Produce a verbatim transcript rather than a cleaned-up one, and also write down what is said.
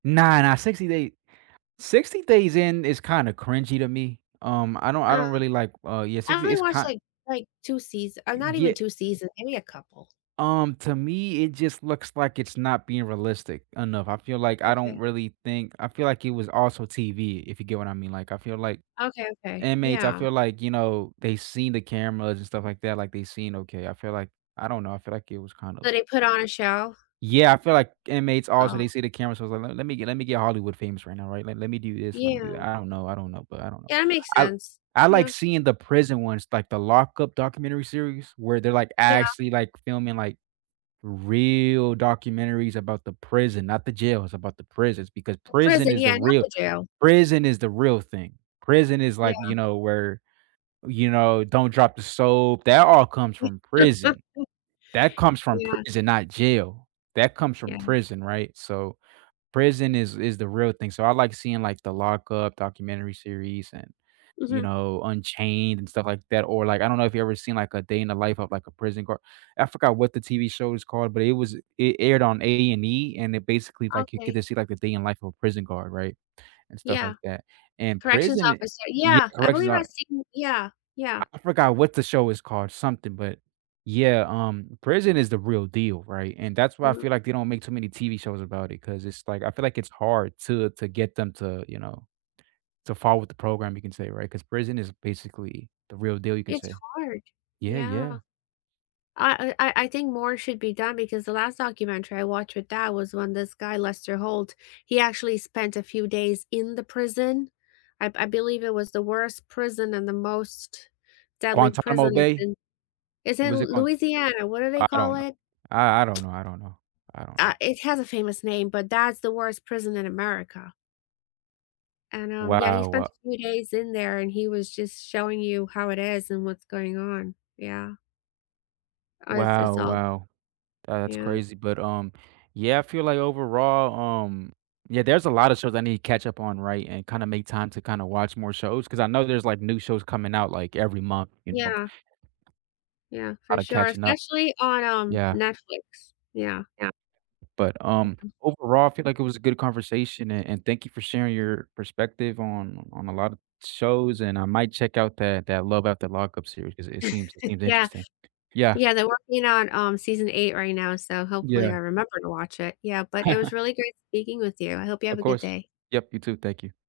Nah, nah, sixty Day sixty Days In is kinda cringy to me, um, I don't I Uh, don't really like, uh, yeah, I sixty only is watched kind like like two seas or Y not yeah even Eh two season maybe a couple. Um, to me, it just looks like it's not being realistic enough. I feel like I don't Okay. really think I feel like it was also TV if you get what I mean, like I feel like Okay, okay, inmates I yeah. feel like, you know, they've seen the cameras and stuff like that, like they seen okay I feel like I don't know, I feel like it was kind So, of they put on a show? Yeah, I feel like inmates also, Oh. they see the camera, so, let let me get let me get Hollywood famous right now, right? Let let me do this, let me Yeah. do that. I don't know, I don't know, but I don't know. Yeah, that makes I sense, I like yeah. seeing the prison ones, like the Lockup documentary series, where they're, like, Yeah. actually, like, filming, like, real documentaries about the prison not the jails, it's about the prisons because The prison prison, is yeah, the not real the jail. prison is the real thing. Prison is, like, Yeah. you know, where, you know, "don't drop the soap", that all comes from prison. That comes from Yeah. prison, not jail that comes Yeah. from prison, right? So, prison is is the real thing so, I like seeing like the Lockup documentary series and, you Mhm. know, Unchained and stuff like that or, like I don't know if you've ever seen like a day in the life of like a prison guard, I forgot what the TV show is called, but it was it aired on A&E and it basically, like, you get Okay. to see, like, a day in the life of a prison guard, right? And stuff Yeah, like that and corrections prison i officer, yeah, yeah, I corrections believe I've are seen yeah, yeah. I forgot what the show is called, something, but yeah, um, prison is the real deal, right? And that's why I Mhm. feel like they don't make too many TV shows about it 'cause it's, like, I feel, like, it's hard to, uh, to to get them to, you know to follow with the program, you can say, right? 'Cause prison is basically the real deal, you can It's say. hard, Yeah, yeah. yeah. I I I I think more should be done because the last documentary I watched with dad was when this guy Lester Holt, he actually spent a few days in the prison? I've I believe it was the worst prison and the most deadly Guantanamo prison is Bay? in it's in Was it called? Louisiana; what do they I call don't know. it? I I don't know, I don't know, I don't Uh, know. it has a famous name, but that's the worst prison in America. And, um, yeah, he Wow spent a wha few days in there and he was just showing you how it is and what's going on, yeah. Uh, it's it's Wow, all wow. That's Yeah. crazy, but um, yeah, I feel like overall, um, yeah, there's a lotta shows I need to catch up on, right? And kinda make time to kinda watch more shows 'cause I know there's like new shows coming out like every month, you know. Yeah. Yeah, for Lotta sure, catching up. especially on, um, Yeah. Netflix, yeah. Yeah. But, um, Mhm. overall, I feel like it was a good conversation a and thank you for sharing your perspective on on a lot of shows and I might check out that that Love After Lockup series cause it seems it seems Yeah. interesting, yeah. Yeah, they're working on, um, season eight right now, so hopefully I Yeah. remember to watch it; yeah, but it was really great speaking with you, I hope you have Of a good course. day. Yup, you too, thank you.